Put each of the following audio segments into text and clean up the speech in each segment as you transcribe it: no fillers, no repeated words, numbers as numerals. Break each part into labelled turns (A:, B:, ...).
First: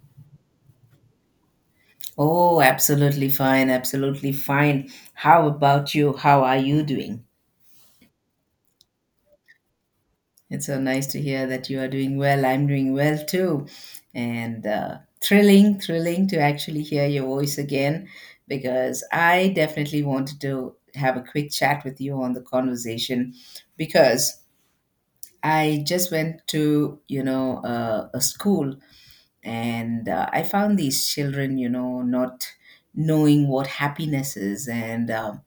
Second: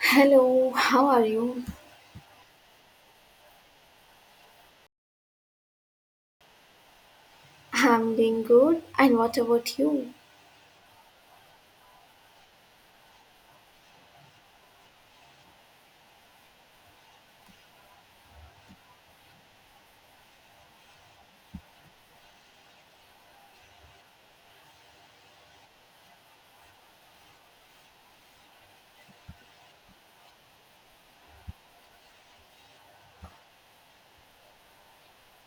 A: Hello, how are you?
B: Oh, absolutely fine, absolutely fine. How about you? How are you doing?
A: I'm doing good. And what about you?
B: It's so nice to hear that you are doing well. I'm doing well too. And thrilling to actually hear your voice again because I definitely wanted to have a quick chat with you on the conversation because I just went to, you know, a school and I found these children, you know, not knowing what happiness is and um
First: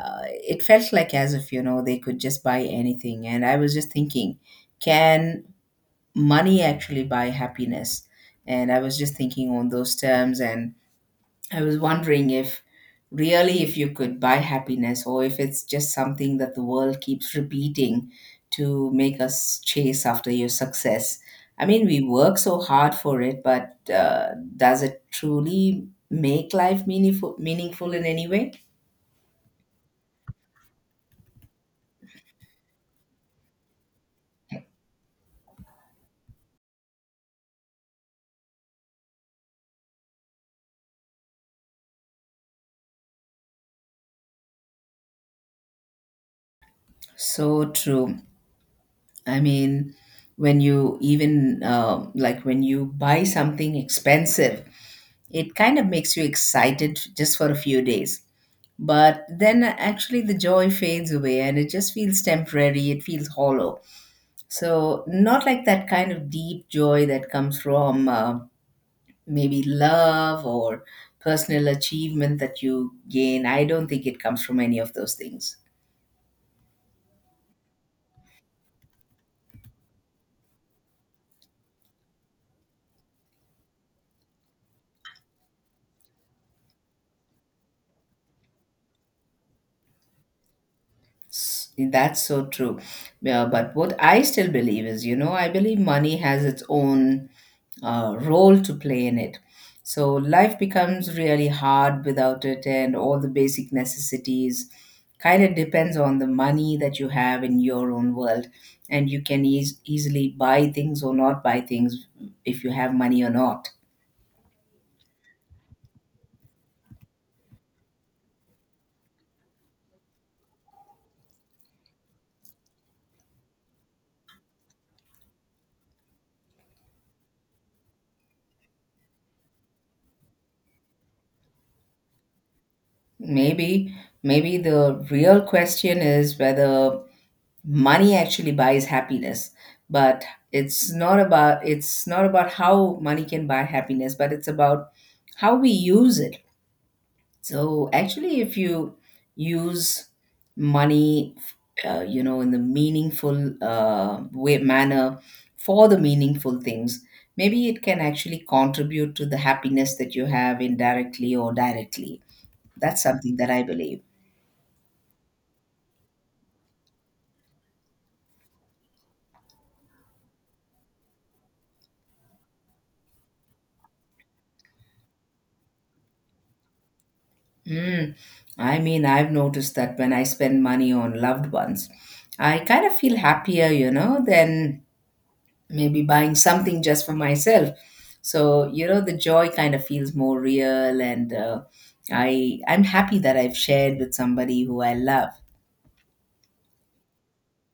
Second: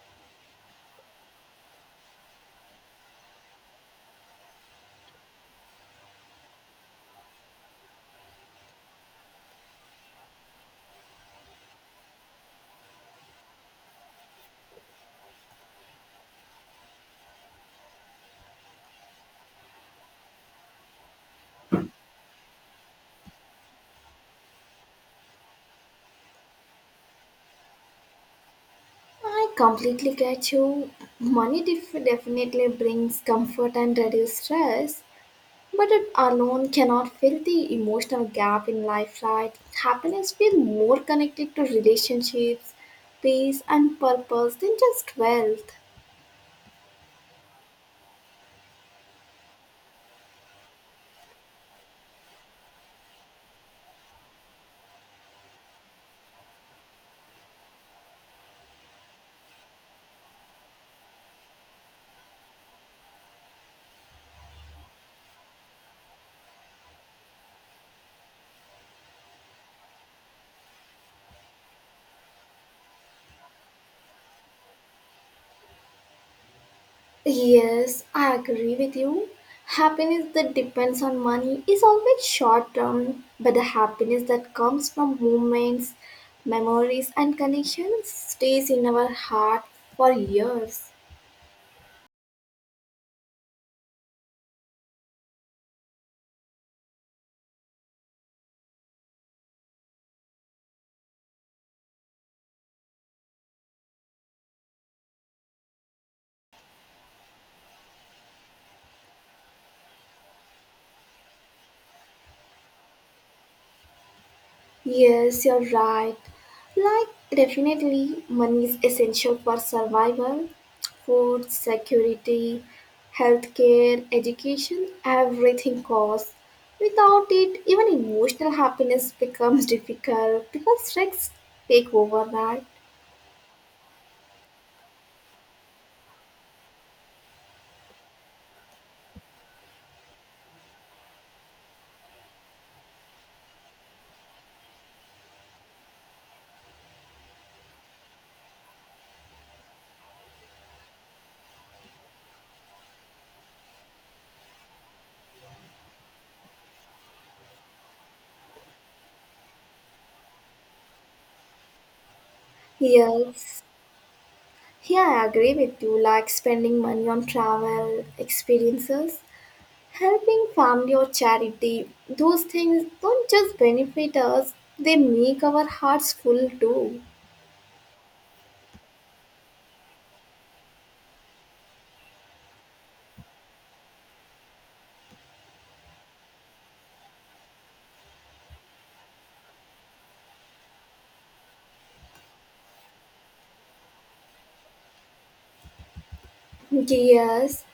B: uh, it felt like as if you know they could just buy anything, and I was just thinking, can money actually buy happiness? And I was just thinking on those terms, and I was wondering if, really, if you could buy happiness, or if it's just something that the world keeps repeating to make us chase after your success. I mean, we work so hard for it, but does it truly make life meaningful in any way?
A: I completely get you. Money definitely brings comfort and reduce stress, but it alone cannot fill the emotional gap in life, right? Happiness feels more connected to relationships, peace, and purpose than just wealth.
B: So true. I mean, when you even like when you buy something expensive, it kind of makes you excited just for a few days. But then actually the joy fades away and it just feels temporary, it feels hollow. So, not like that kind of deep joy that comes from maybe love or personal achievement that you gain. I don't think it comes from any of those things.
A: Yes, I agree with you. Happiness that depends on money is always short term, but the happiness that comes from moments, memories, and connections stays in our heart for years.
B: That's so true. Yeah, but what I still believe is, you know, I believe money has its own role to play in it. So life becomes really hard without it, and all the basic necessities kind of depends on the money that you have in your own world, and you can easily buy things or not buy things if you have money or not.
A: Yes, you're right. Like, definitely, money is essential for survival, food, security, healthcare, education, everything costs. Without it, even emotional happiness becomes difficult because stress take over, right?
B: Maybe, maybe the real question is whether money actually buys happiness, but it's not about, it's not about how money can buy happiness, but it's about how we use it. So actually, if you use money, you know, in the meaningful way, manner, for the meaningful things, maybe it can actually contribute to the happiness that you have, indirectly or directly. That's something that I
A: Yes.
B: believe.
A: Yeah, I agree with you. Like spending money on travel experiences helping family or charity, those things don't just benefit us, they make our hearts full too.
B: Mm. I mean, I've noticed that when I spend money on loved ones, I kind of feel happier, you know, than maybe buying something just for myself. So, you know, the joy kind of feels more real, and I'm happy that I've shared with somebody who I love.
A: Yes,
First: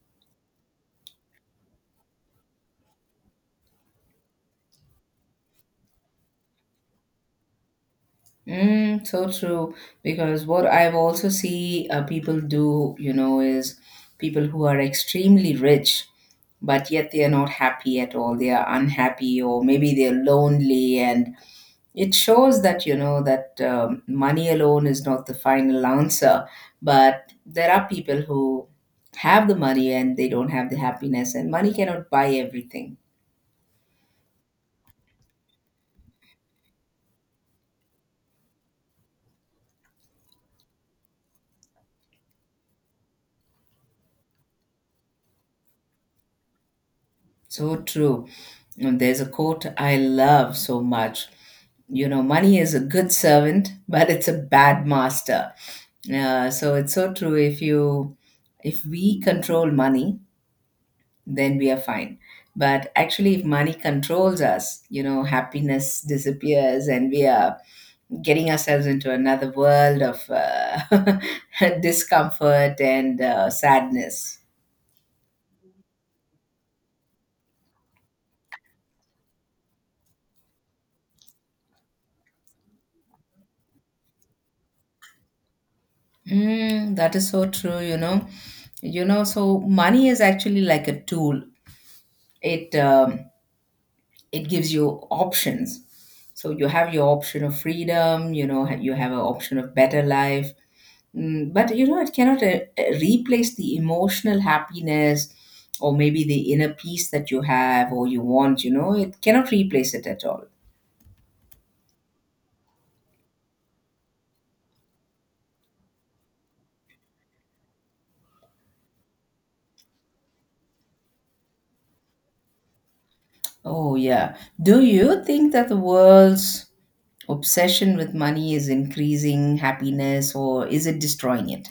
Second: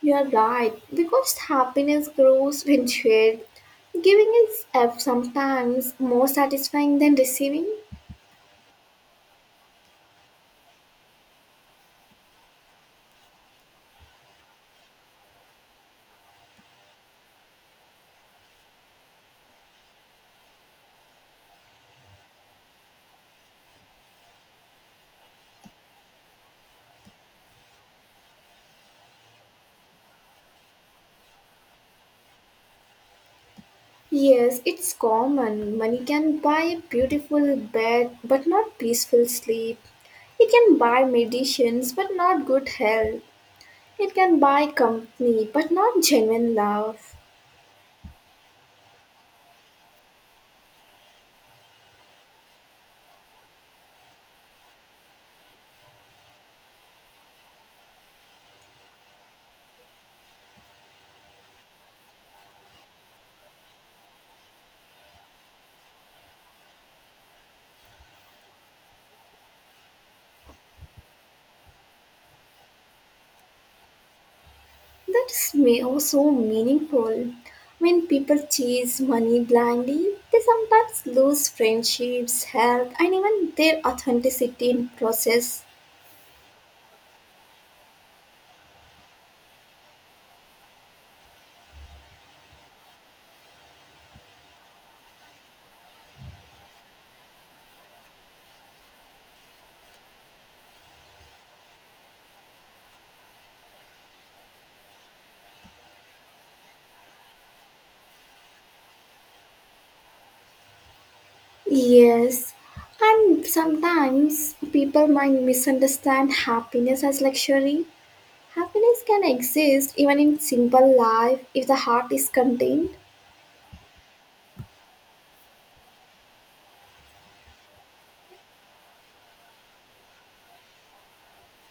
A: you are right, because happiness grows when shared. Giving is sometimes more satisfying than receiving.
B: Mm, so true. Because what I've also see people do, you know, is people who are extremely rich, but yet they are not happy at all. They are unhappy, or maybe they're lonely, and it shows that, you know, that money alone is not the final answer. But there are people who have the money and they don't have the happiness, and money cannot buy everything.
A: Yes, it's common. Money can buy a beautiful bed, but not peaceful sleep. It can buy medicines, but not good health. It can buy company, but not genuine love.
B: So true. And there's a quote I love so much. You know, money is a good servant, but it's a bad master. So it's so true. If you, if we control money, then we are fine. But actually, if money controls us, you know, happiness disappears, and we are getting ourselves into another world of discomfort and sadness.
A: That is me also meaningful. When people chase money blindly, they sometimes lose friendships, health, and even their authenticity in process.
B: Mm, that is so true, you know. You know, so money is actually like a tool. It um, it gives you options. So you have your option of freedom, you know, you have an option of better life. Mm, but you know, it cannot replace the emotional happiness or maybe the inner peace that you have or you want. You know, it cannot replace it at all.
A: Yes, and sometimes people might misunderstand happiness as luxury. Happiness can exist even in simple life if the heart is contained.
B: Oh yeah. Do you think that the world's obsession with money is increasing happiness, or is it destroying it?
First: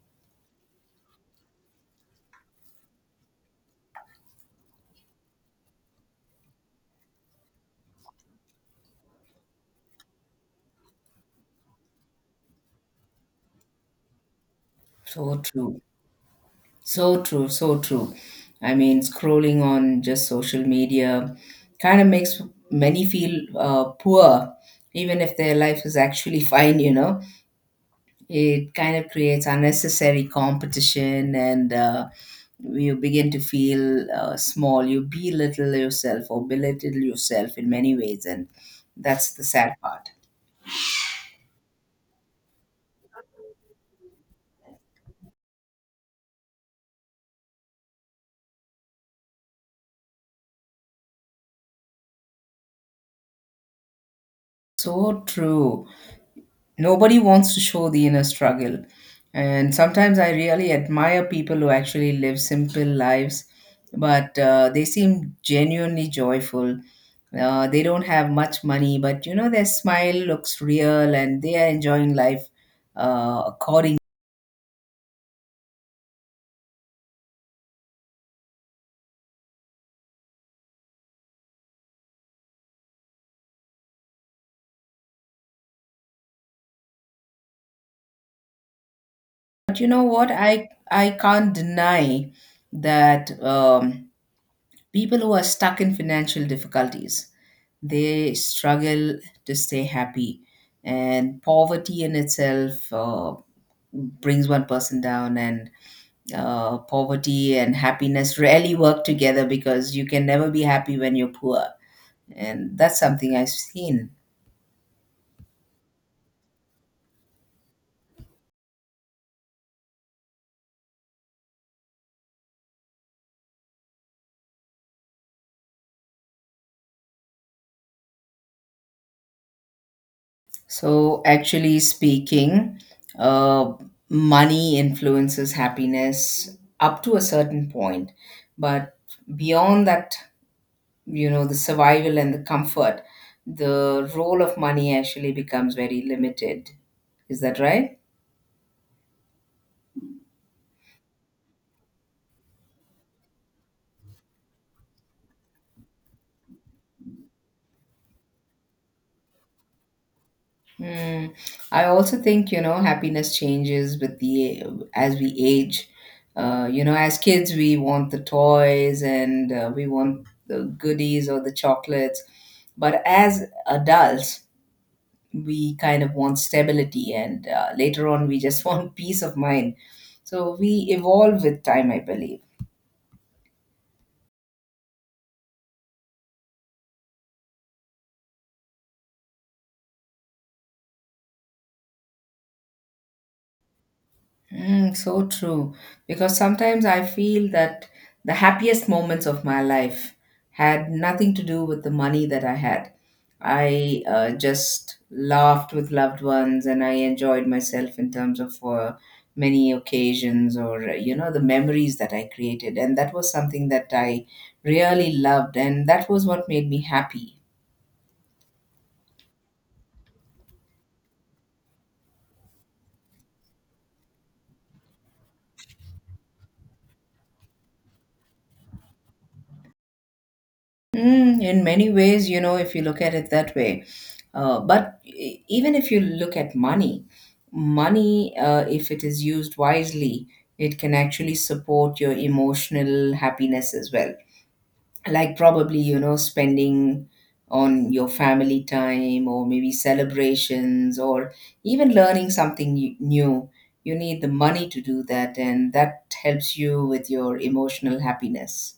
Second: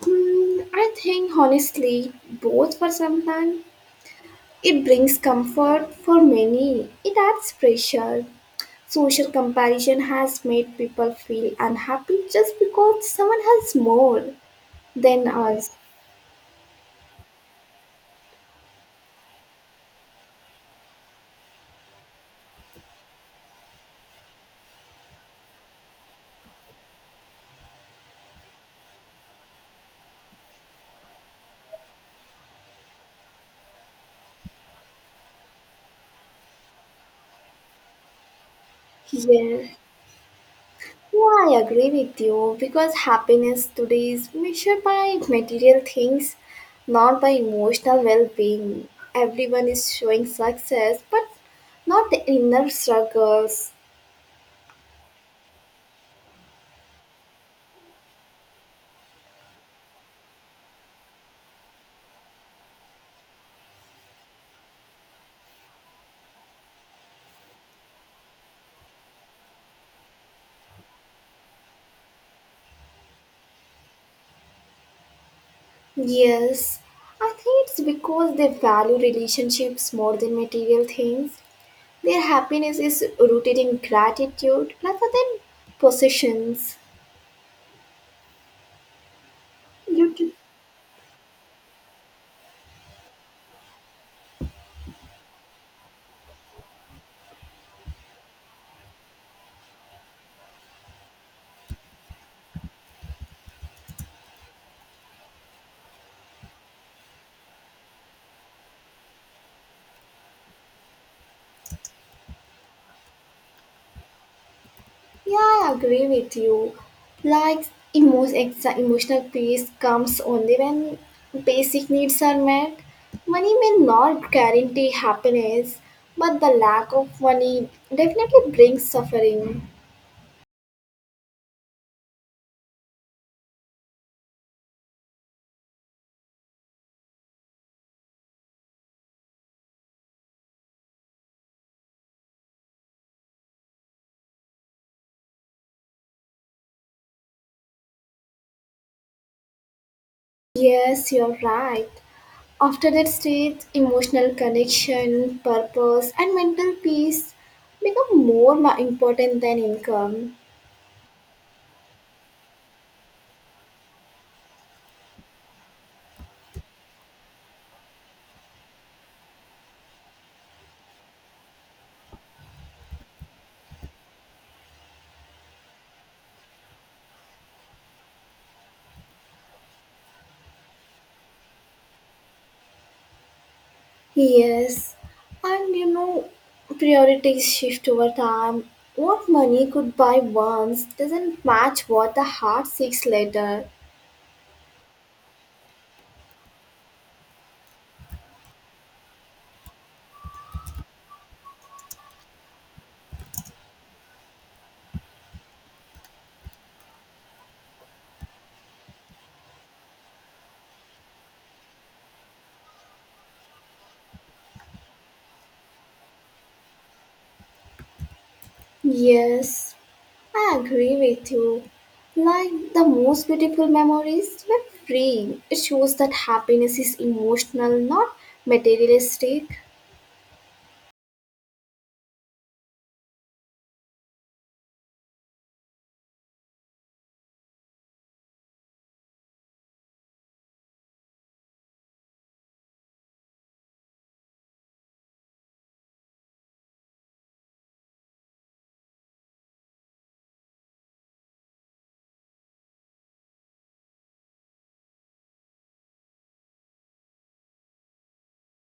A: Hmm, I think honestly, both for some time. It brings comfort for many. It adds pressure. Social comparison has made people feel unhappy just because someone has more than
B: So
A: us.
B: true. So true. So true. I mean, scrolling on just social media kind of makes many feel poor, even if their life is actually fine, you know. It kind of creates unnecessary competition, and you begin to feel small. You belittle yourself, or belittle yourself in many ways. And that's the
A: Yeah,
B: sad part.
A: yeah, I agree with you because happiness today is measured by material things, not by emotional well being. Everyone is showing success, but not the inner struggles.
B: So true. Nobody wants to show the inner struggle, and sometimes I really admire people who actually live simple lives, but they seem genuinely joyful. They don't have much money, but you know, their smile looks real and they are enjoying life according.
A: Yes, I think it's because they value relationships more than material things. Their happiness is rooted in gratitude rather than possessions.
B: But you know
A: You,
B: what,
A: d-
B: I can't deny that people who are stuck in financial difficulties, they struggle to stay happy. And poverty in itself, brings one person down. And poverty and happiness rarely work together, because you can never be happy when you're poor. And that's something I've seen.
A: yeah, I agree with you. Like emotional peace comes only when basic needs are met. Money may not guarantee happiness, but the lack of money definitely brings suffering.
B: So actually speaking, uh, money influences happiness up to a certain point, but beyond that, you know, the survival and the comfort, the role of money actually becomes very limited. Is that right?
A: Yes, you're right. After that stage, emotional connection, purpose, and mental peace become important than income.
B: Hmm. I also think, you know, happiness changes with the, as we age. You know, as kids we want the toys, and we want the goodies or the chocolates, but as adults we kind of want stability, and later on we just want peace of mind. So we evolve with time, I believe.
A: Yes, and you know, priorities shift over time. What money could buy once doesn't match what the heart seeks later.
B: Mm, so true. Because sometimes I feel that the happiest moments of my life had nothing to do with the money that I had. I just laughed with loved ones, and I enjoyed myself in terms of many occasions, or, you know, the memories that I created. And that was something that I really loved. And that was what made me happy.
A: Yes, I agree with you. Like the most beautiful memories were free. It shows that happiness is emotional, not materialistic.
B: Mm, in many ways, you know, if you look at it that way. But even if you look at money, money, if it is used wisely, it can actually support your emotional happiness as well. Like, probably, you know, spending on your family time, or maybe celebrations, or even learning something new. You need the money to do that, and that helps you with your emotional happiness.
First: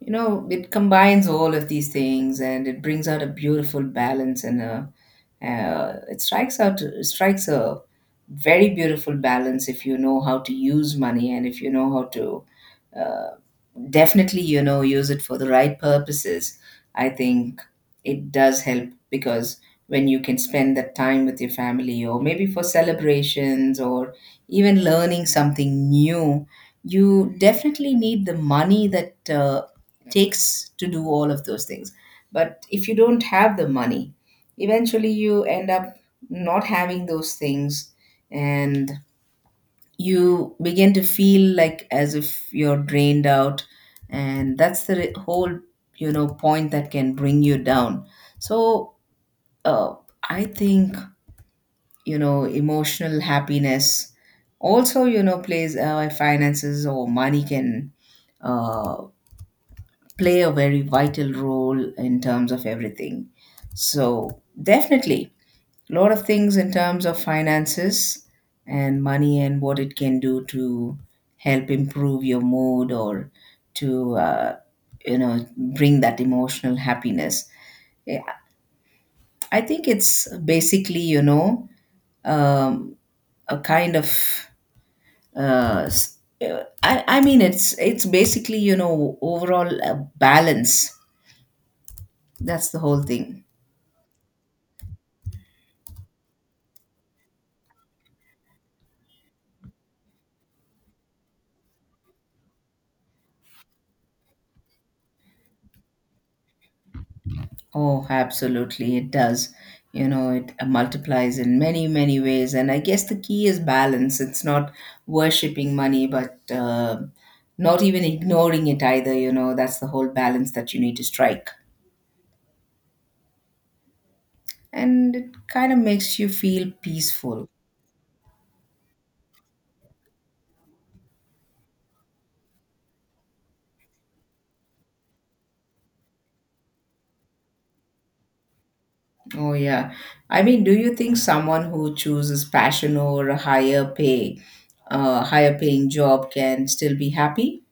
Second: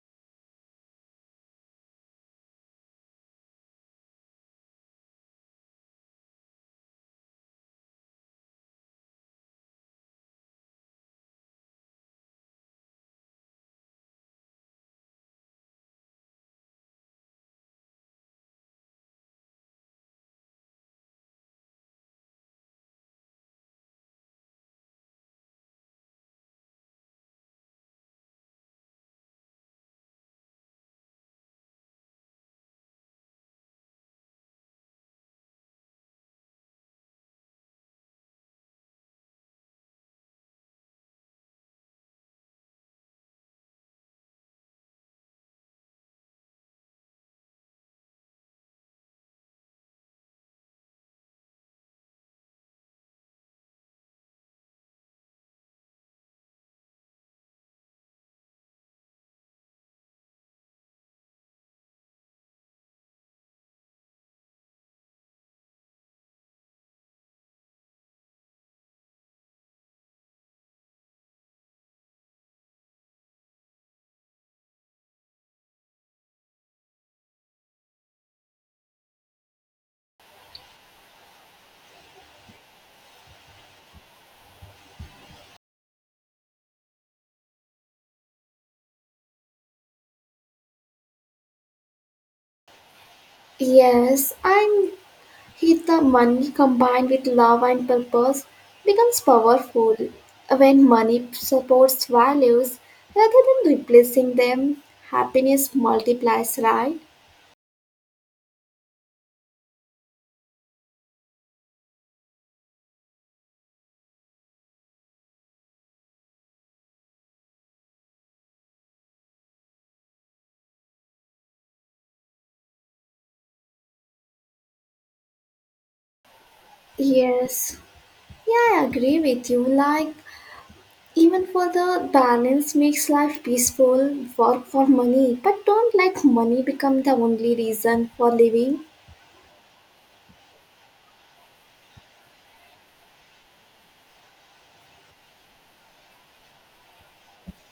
B: You know, it combines all of these things and it brings out a beautiful balance. And a, it strikes out it strikes a very beautiful balance if you know how to use money, and if you know how to uh, definitely, you know, use it for the right purposes. I think it does help, because when you can spend that time with your family, or maybe for celebrations, or even learning something new, you definitely need the money that takes to do all of those things. But if you don't have the money, eventually you end up not having those things, and you begin to feel like as if you're drained out. And that's the whole, you know, point that can bring you down. So, uh, I think, you know, emotional happiness, also, you know, plays, finances or money can, uh, play a very vital role in terms of everything. So definitely a lot of things in terms of finances and money, and what it can do to help improve your mood, or to you know, bring that emotional happiness. Yeah, I think it's basically, you know, um, a kind of I mean, it's basically, you know, overall a balance. That's the whole thing.
A: Yes, and hit the money combined with love and purpose becomes powerful when money supports values rather than replacing them. Happiness multiplies, right?
B: Oh, absolutely, it does. You know, it multiplies in many, many ways. And I guess the key is balance. It's not worshipping money, but not even ignoring it either. You know, that's the whole balance that you need to strike. And it kind of makes you feel peaceful.
A: Yes, yeah, I agree with you. Like, even for the balance makes life peaceful, work for money, but don't let money become the only reason for living.
B: Oh, yeah. I mean, do you think someone who chooses passion over a higher pay, higher paying job, can still be happy?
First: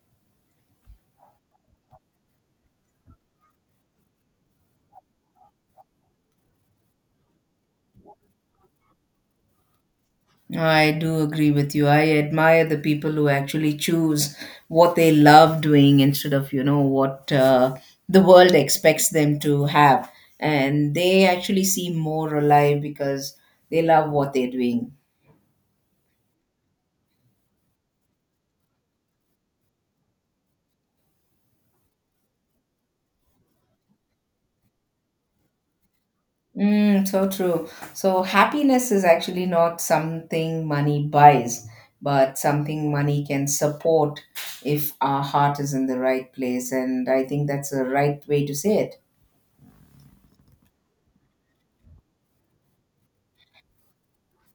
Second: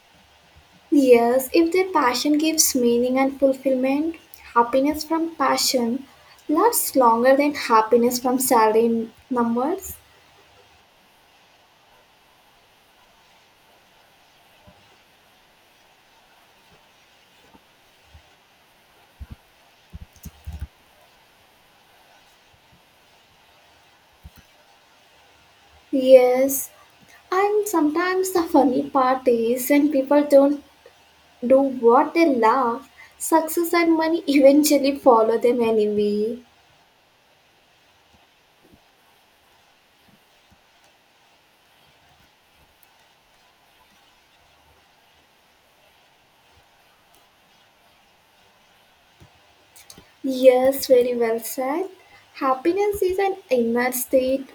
A: Yes, if their passion gives meaning and fulfillment, happiness from passion lasts longer than happiness from salary numbers.
B: I do agree with you. I admire the people who actually choose what they love doing instead of, you know, what the world expects them to have. And they actually seem more alive because they love what they're doing.
A: Yes, and sometimes the funny part is when people don't do what they love, success and money eventually follow them anyway.
B: Mm, so true. So happiness is actually not something money buys, but something money can support if our heart is in the right place. And I think that's the right way to say it.
A: Yes, very well said. Happiness is an inner state,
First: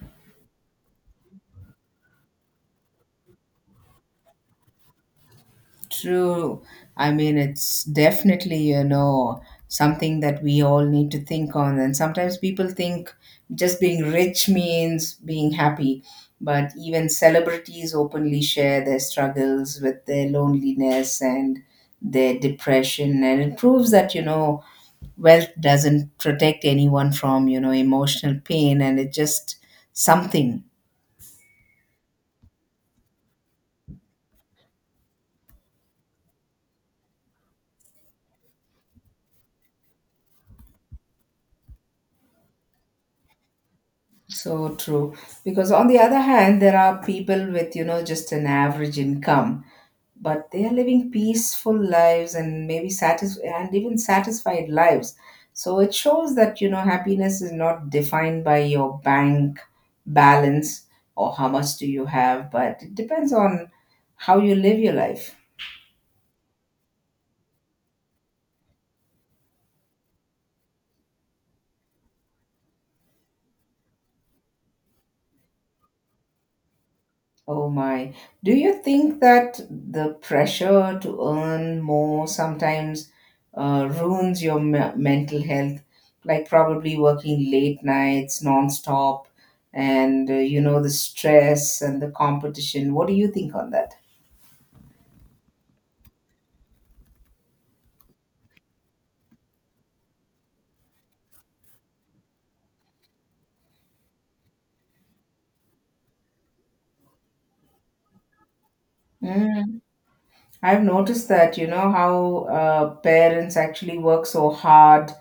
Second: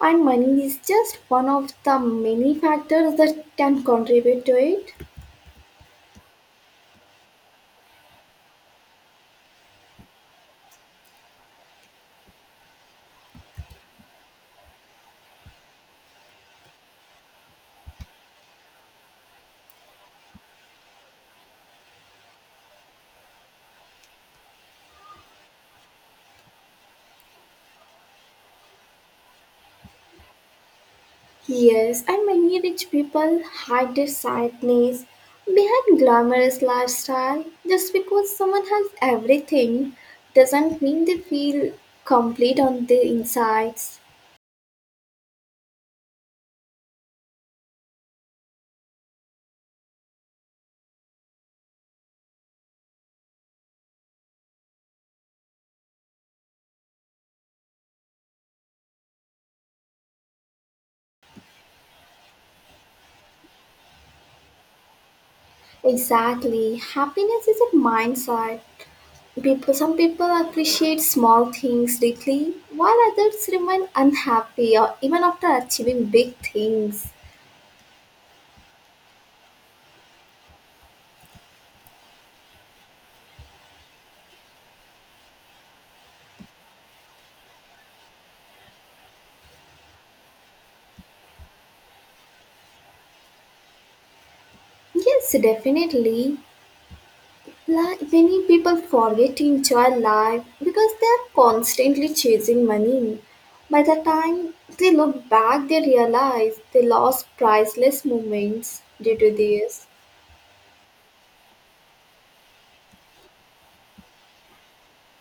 A: and money is just one of the many factors that can contribute to it.
B: True. I mean, it's definitely, you know, something that we all need to think on. And sometimes people think just being rich means being happy. But even celebrities openly share their struggles with their loneliness and their depression. And it proves that, you know, wealth doesn't protect anyone from, you know, emotional pain. And it's just something.
A: Yes, and many rich people hide their sadness behind glamorous lifestyle. Just because someone has everything doesn't mean they feel complete on the insides.
B: So true. Because on the other hand, there are people with, you know, just an average income, but they are living peaceful lives, and maybe satis and even satisfied lives. So it shows that, you know, happiness is not defined by your bank balance, or how much do you have, but it depends on how you live your life.
A: Exactly. Happiness is a mindset. People some people appreciate small things deeply while others remain unhappy or even after achieving big things.
B: Oh my. Do you think that the pressure to earn more sometimes ruins your mental health? Like, probably working late nights, nonstop, and the stress and the competition. What do you think on that?
A: Yes, definitely. Like many people forget to enjoy life because they are constantly chasing money. By the time they look back, they realize they lost priceless moments due to
B: Mm.
A: this.
B: I've noticed that, you know, how parents actually work so hard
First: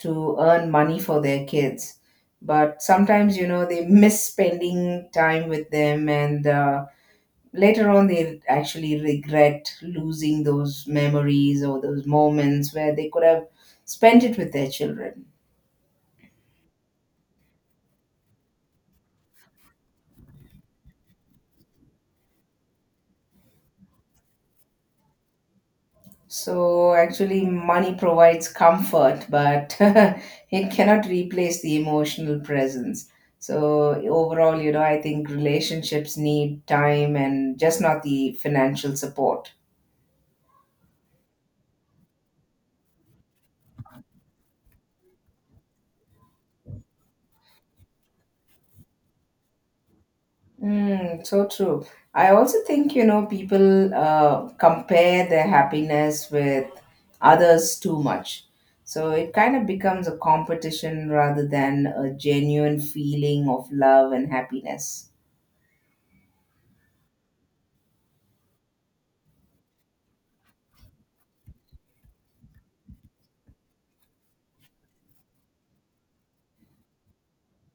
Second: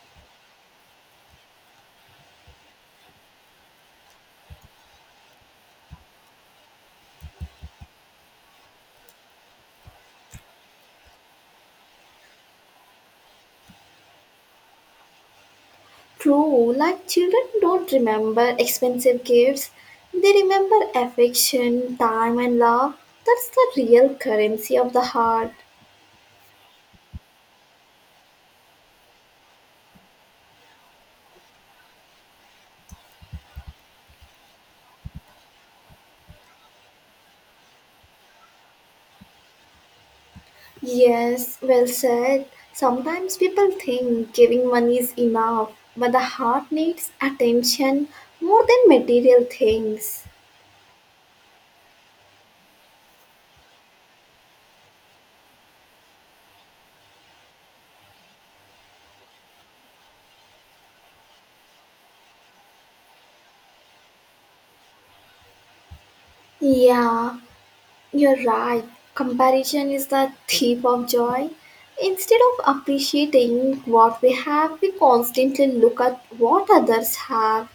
B: to earn money for their kids. But sometimes, you know, they miss spending time with them, and later on they actually regret losing those memories or those moments where they could have spent it with their children.
A: True, like children don't remember expensive gifts, they remember affection, time, and love. That's the real currency of the heart.
B: So actually money provides comfort, but it cannot replace the emotional presence. So overall, you know, I think relationships need time and just not the financial support.
A: Yes, well said. Sometimes people think giving money is enough, but the heart needs attention more than material things.
B: Mm, so true. I also think, you know, people compare their happiness with others too much. So it kind of becomes a competition rather than a genuine feeling of love and happiness.
A: Yeah, you're right. Comparison is the thief of joy. Instead of appreciating what we have, we constantly look at what others have.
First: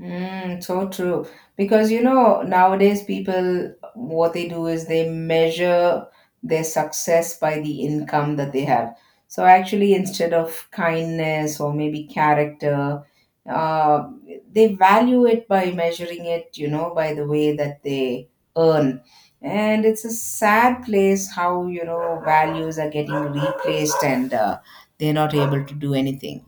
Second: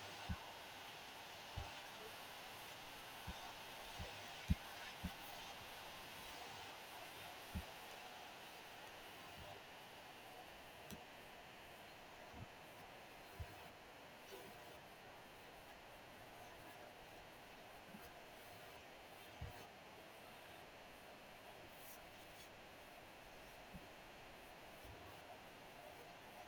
B: Mm, so true. Because, you know, nowadays people, what they do is they measure their success by the income that they have. So actually, instead of kindness or maybe character, uh, they value it by measuring it, you know, by the way that they earn. And it's a sad place how, you know, values are getting replaced, and they're not able to do anything.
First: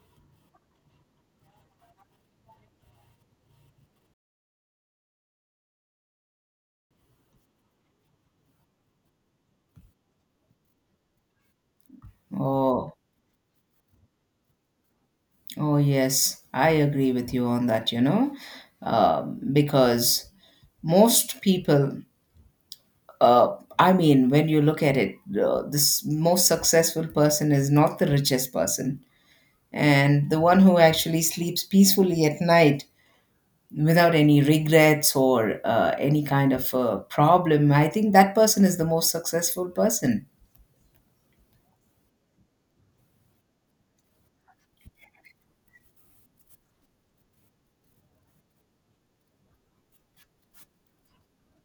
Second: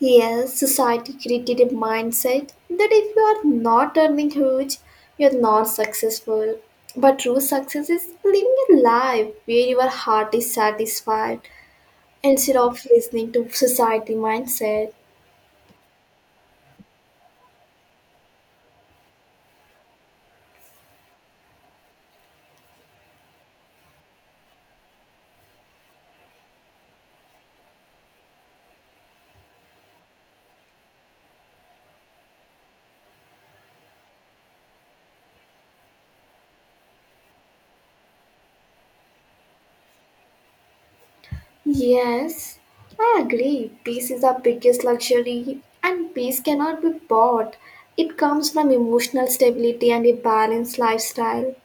A: Yes, society created a mindset that if you are not earning huge, you're not successful. But true success is living a life where your heart is satisfied instead of
B: Oh.
A: listening to society mindset.
B: Oh, yes, I agree with you on that, you know. Because most people, I mean, when you look at it, this most successful person is not the richest person. And the one who actually sleeps peacefully at night without any regrets or any kind of problem, I think that person is the most successful person.
A: Yes, I agree. Peace is our biggest luxury, and peace cannot be bought. It comes from emotional stability and a balanced lifestyle.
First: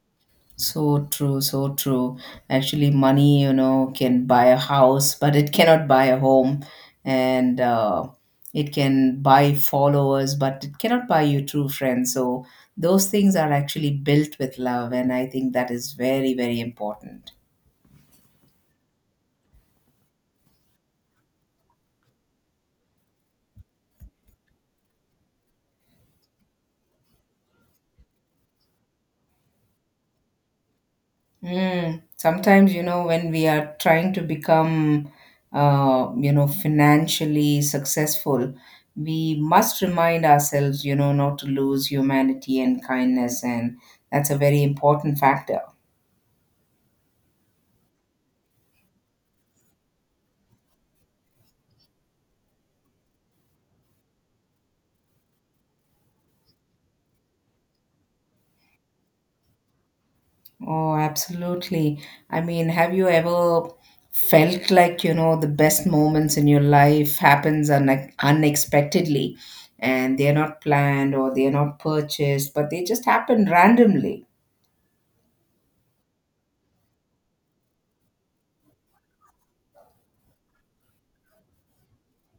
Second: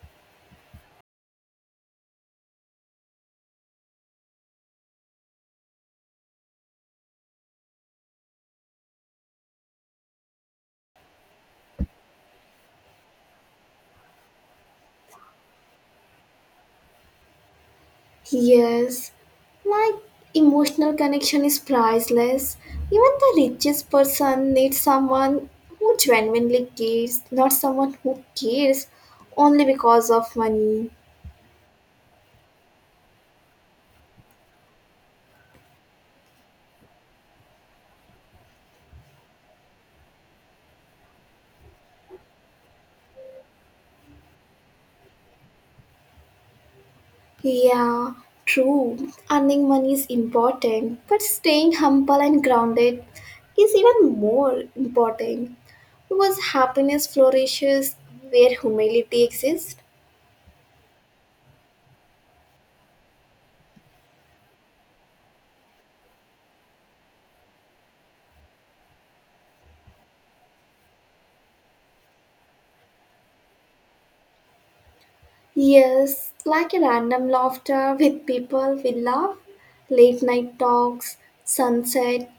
B: So true, so true. Actually, money, you know, can buy a house, but it cannot buy a home. And it can buy followers, but it cannot buy you true friends. So those things are actually built with love. And I think that is very, very important.
A: Yes, like emotional connection is priceless. Even the richest person needs someone who genuinely cares, not someone who cares only because of money.
B: Mm, sometimes, you know, when we are trying to become, you know, financially successful, we must remind ourselves, you know, not to lose humanity and kindness. And that's a very important factor.
A: Yeah, true. Earning money is important, but staying humble and grounded is even more important because happiness flourishes where humility exists.
B: Oh, absolutely. I mean, have you ever felt like, you know, the best moments in your life happens unexpectedly, and they're not planned or they're not purchased, but they just happen randomly?
A: Yes, like a random laughter with people we love, late night talks, sunset,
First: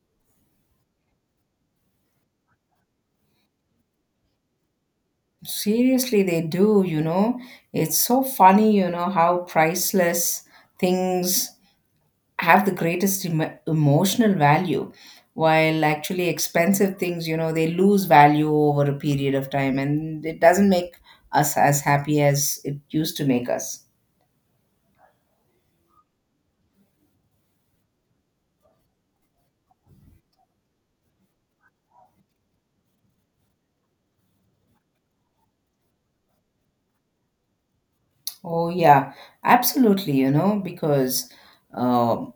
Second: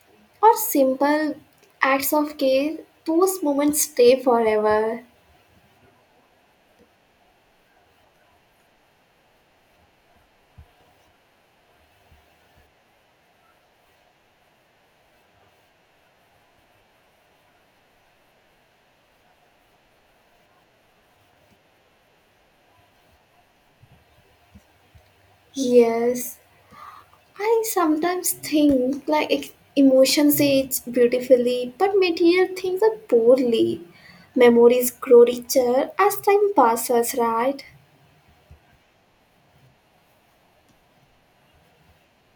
A: or simple acts of care, those moments stay forever.
B: Seriously, they do, you know. It's so funny, you know, how priceless things have the greatest emotional value, while actually expensive things, you know, they lose value over a period of time and it doesn't make us as happy as it used to make us.
A: Yes, I sometimes think like emotions age beautifully, but material things are poorly. Memories grow richer as time passes, right?
B: Oh, yeah, absolutely, you know, because. uh,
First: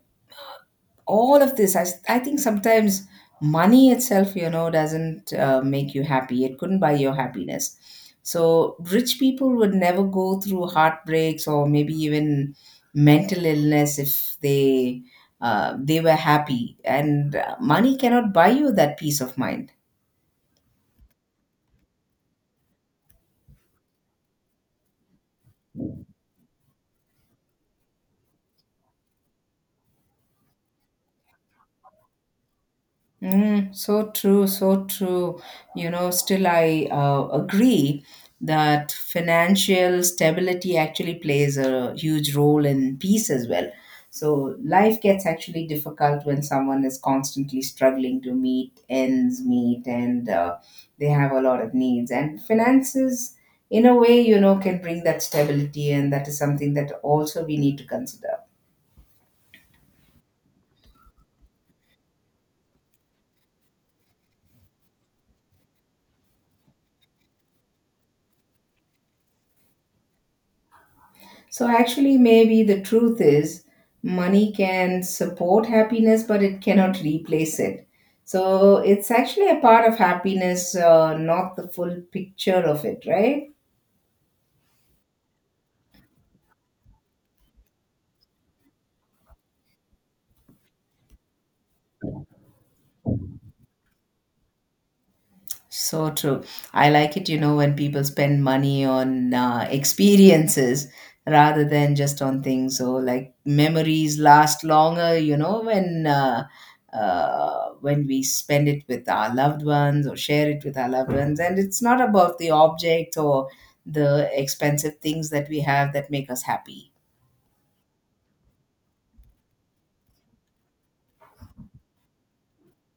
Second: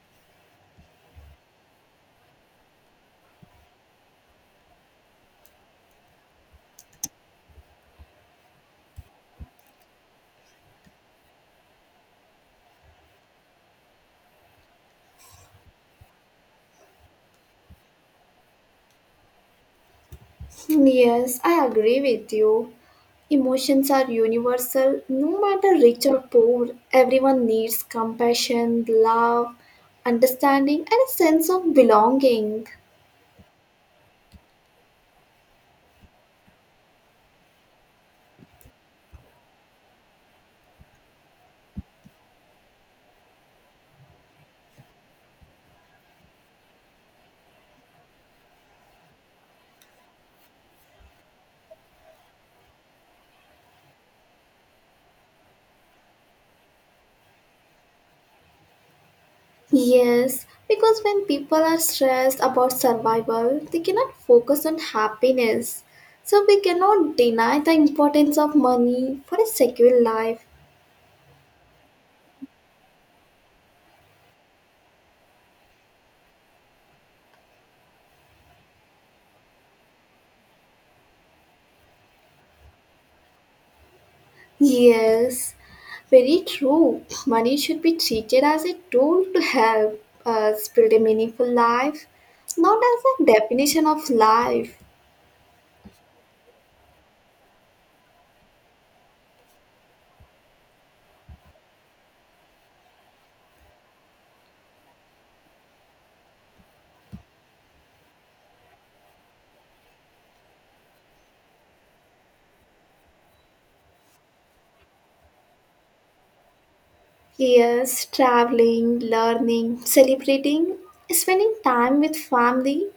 B: all of this I think sometimes money itself, you know, doesn't make you happy. It couldn't buy your happiness. So rich people would never go through heartbreaks or maybe even mental illness if they they were happy. And money cannot buy you that peace of mind.
A: Yes, I agree with you. Emotions are universal, no matter rich or poor. Everyone needs compassion, love, understanding, and a sense of belonging.
B: Mm, so true, so true. You know, still I agree that financial stability actually plays a huge role in peace as well. So life gets actually difficult when someone is constantly struggling to meet ends meet, and they have a lot of needs. And finances, in a way, you know, can bring that stability, and that is something that also we need to consider.
A: Yes, because when people are stressed about survival, they cannot focus on happiness. So we cannot deny the importance of money for a secure life.
B: So, actually, maybe the truth is money can support happiness, but it cannot replace it. So, it's actually a part of happiness, not the full picture of it, right?
A: Yes, very true. Money should be treated as a tool to help us build a meaningful life, not as a definition of life.
B: So true. I like it, you know, when people spend money on experiences rather than just on things. So, like memories last longer, you know, when we spend it with our loved ones or share it with our loved ones, and it's not about the object or the expensive things that we have that make us happy.
A: Yes, traveling, learning, celebrating, spending time with family,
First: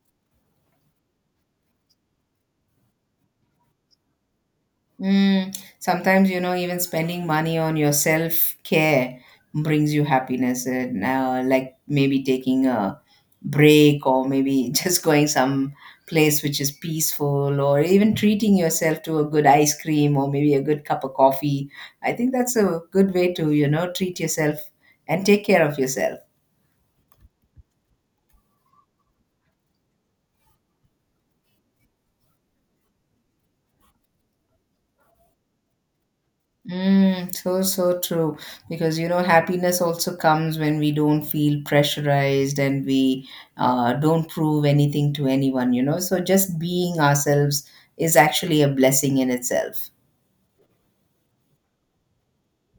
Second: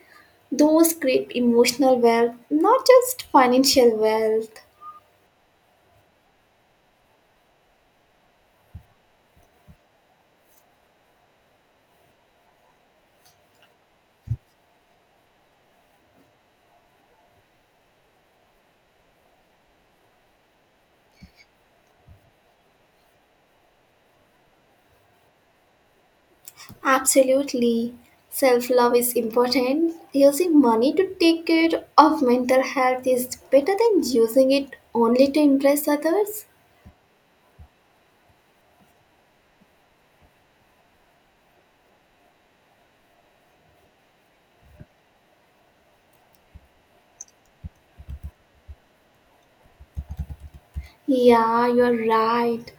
A: those create emotional wealth, not just financial wealth.
B: Mm, sometimes, you know, even spending money on your self care brings you happiness. And like maybe taking a break or maybe just going some place which is peaceful, or even treating yourself to a good ice cream or maybe a good cup of coffee. I think that's a good way to, you know, treat yourself and take care of yourself.
A: Absolutely. Self love is important. Using money to take care of mental health is better than using it only to impress others.
B: Mm, so, so true. Because, you know, happiness also comes when we don't feel pressurized and we don't prove anything to anyone, you know. So, just being ourselves is actually a blessing in itself.
A: Yeah, you're right.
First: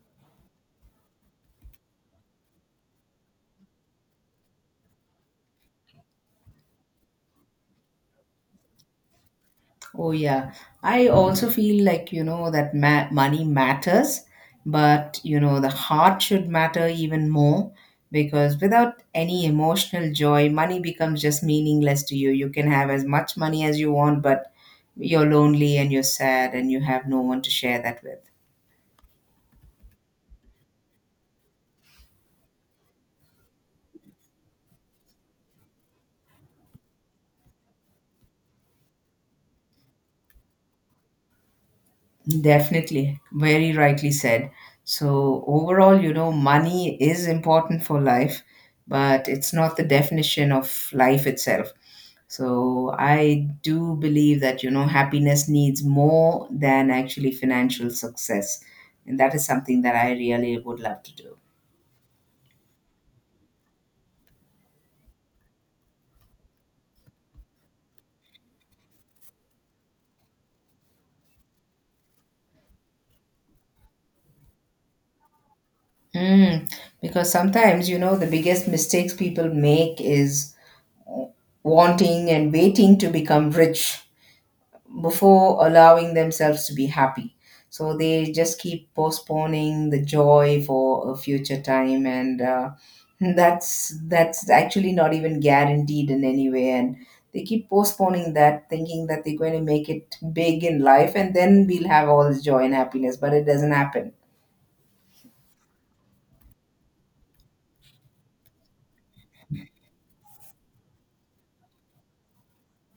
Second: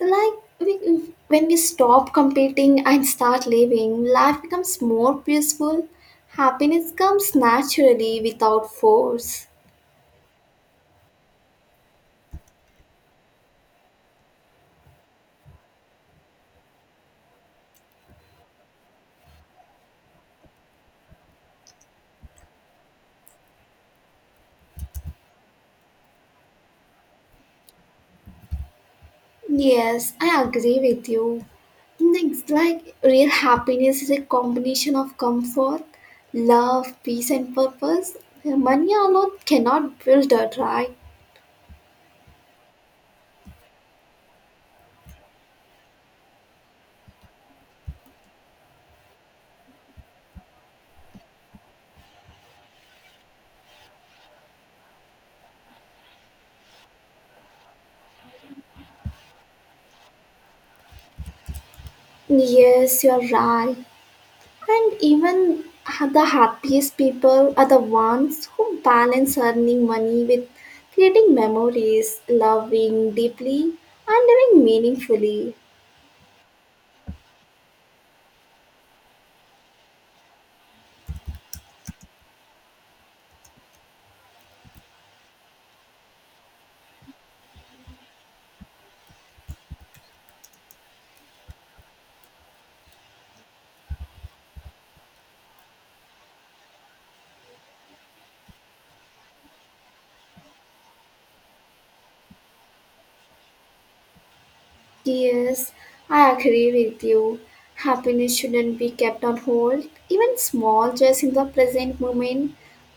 A: Like we, when we stop competing and start living, life becomes more peaceful. Happiness comes naturally without force.
B: Oh, yeah. I also feel like, you know, that money matters, but, you know, the heart should matter even more, because without any emotional joy, money becomes just meaningless to you. You can have as much money as you want, but you're lonely and you're sad and you have no one to share that with.
A: Yes, I agree with you. It's like real happiness is a combination of comfort, love, peace, and purpose. Money alone cannot build that, right?
B: Definitely, very rightly said. So, overall, you know, money is important for life, but it's not the definition of life itself. So, I do believe that, you know, happiness needs more than actually financial success. And that is something that I really would love to do.
A: Yes, you're right. And even the happiest people are the ones who balance earning money with creating memories, loving deeply, and living meaningfully.
B: Mm, because sometimes, you know, the biggest mistakes people make is wanting and waiting to become rich before allowing themselves to be happy. So they just keep postponing the joy for a future time, and that's actually not even guaranteed in any way. And they keep postponing that, thinking that they're going to make it big in life, and then we'll have all this joy and happiness. But it doesn't happen.
A: Yes, I agree with you. Happiness shouldn't be kept on hold. Even small joys in the present moment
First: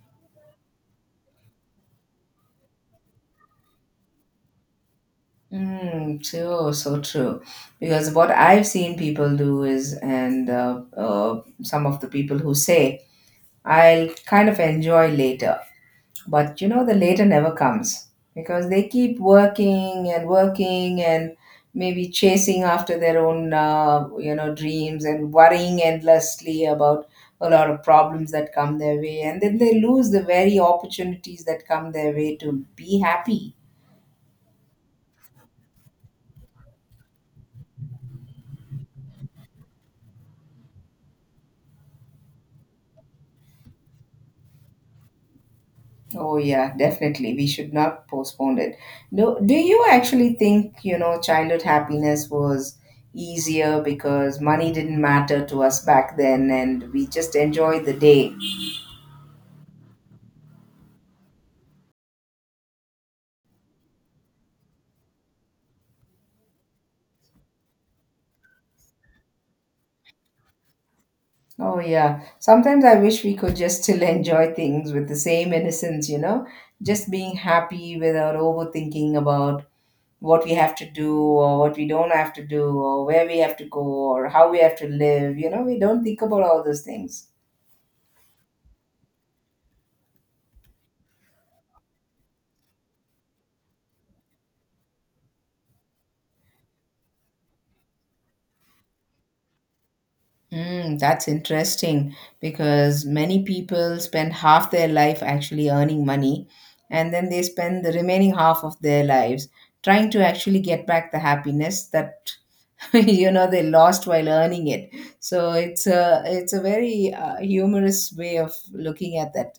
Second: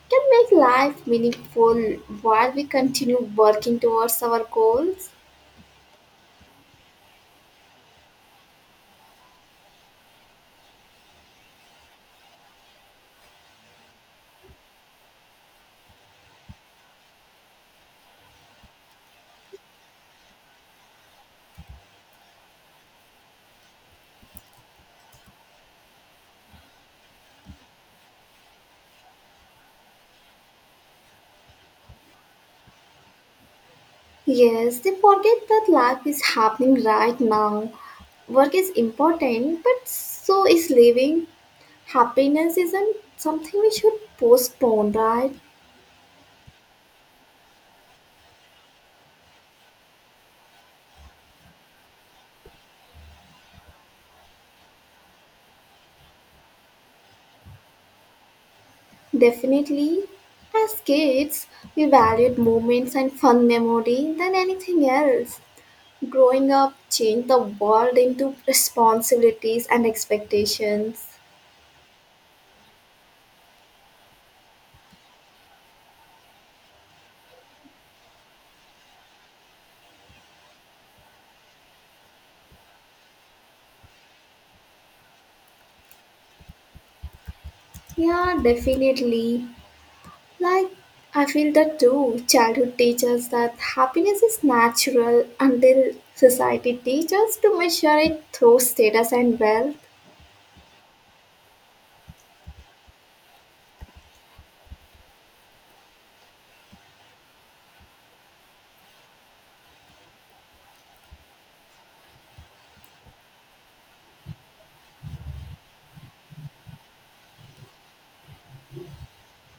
A: can make life meaningful while we continue working towards our goals.
B: Mm, true, so true. Because what I've seen people do is, and some of the people who say, I'll kind of enjoy later. But you know, the later never comes because they keep working and working, and maybe chasing after their own, you know, dreams, and worrying endlessly about a lot of problems that come their way. And then they lose the very opportunities that come their way to be happy.
A: Yes, they forget that life is happening right now. Work is important, but so is living. Happiness isn't something we should postpone, right?
B: Oh yeah, definitely. We should not postpone it. Do you actually think, you know, childhood happiness was easier because money didn't matter to us back then and we just enjoyed the day?
A: Definitely, as kids, we valued moments and fun memory than anything else. Growing up changed the world into responsibilities and expectations.
B: Oh, yeah. Sometimes I wish we could just still enjoy things with the same innocence, you know, just being happy without overthinking about what we have to do or what we don't have to do or where we have to go or how we have to live. You know, we don't think about all those things.
A: Yeah, definitely. Like, I feel that too. Childhood teaches that happiness is natural until society teaches to measure it through status and wealth.
B: Mm, that's interesting, because many people spend half their life actually earning money, and then they spend the remaining half of their lives trying to actually get back the happiness that you know they lost while earning it. So it's a very humorous way of looking at that.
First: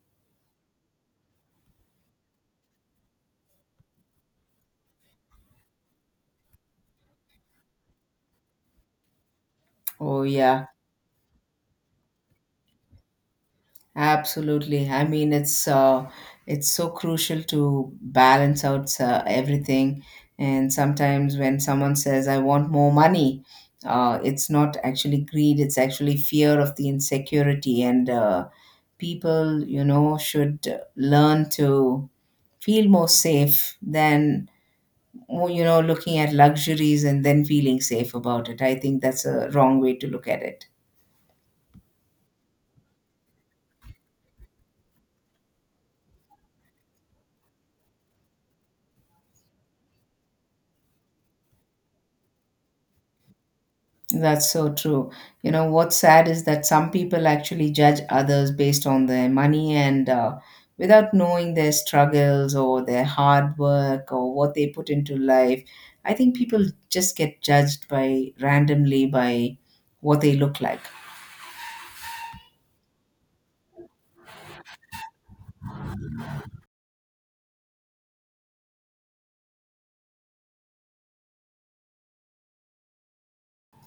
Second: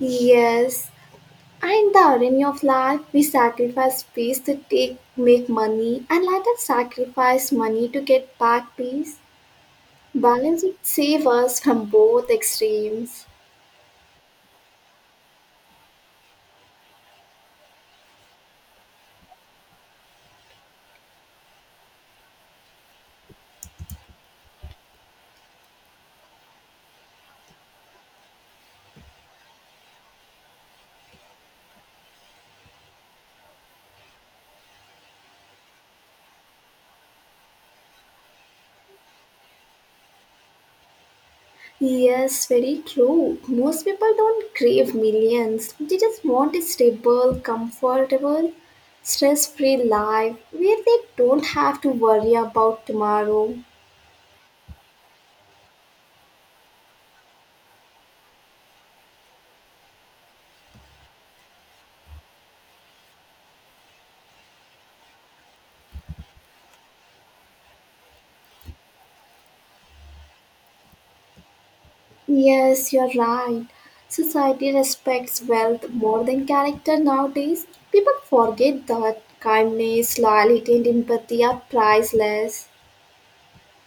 A: Yes, and the irony of life, we sacrifice peace to take, make money, and later sacrifice money to get back peace.
B: Oh
A: Balance
B: yeah,
A: would save us from both extremes.
B: absolutely. I mean, it's so crucial to balance out everything. And sometimes when someone says I want more money, it's not actually greed, it's actually fear of the insecurity. And people, you know, should learn to feel more safe than oh, you know, looking at luxuries and then feeling safe about it. I think that's a wrong way to look at it.
A: Yes, very true. Most people don't crave millions, they just want a stable, comfortable, stress free life where they don't have to worry about tomorrow.
B: That's so true. You know, what's sad is that some people actually judge others based on their money, and without knowing their struggles or their hard work or what they put into life. I think people just get judged by randomly by what they look like.
A: Yes, you're right. Society respects wealth more than character nowadays. People forget that kindness, loyalty, and empathy are priceless.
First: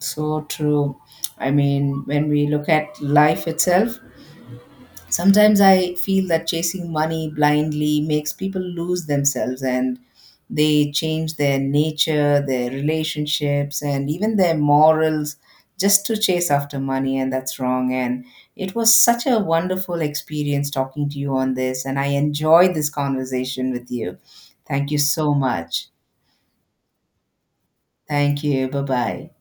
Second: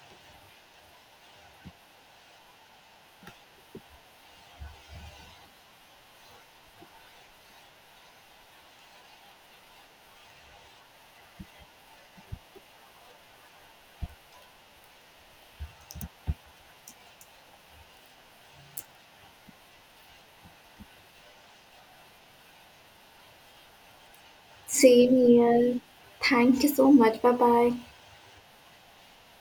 B: So true. I mean, when we look at life itself, sometimes I feel that chasing money blindly makes people lose themselves, and they change their nature, their relationships, and even their morals just to chase after money, and that's wrong. And it was such a wonderful experience talking to you on this, and I enjoyed this conversation with you. Thank you
A: Same
B: so
A: here.
B: much.
A: Thank you so much. Bye bye.
B: Thank you. Bye bye.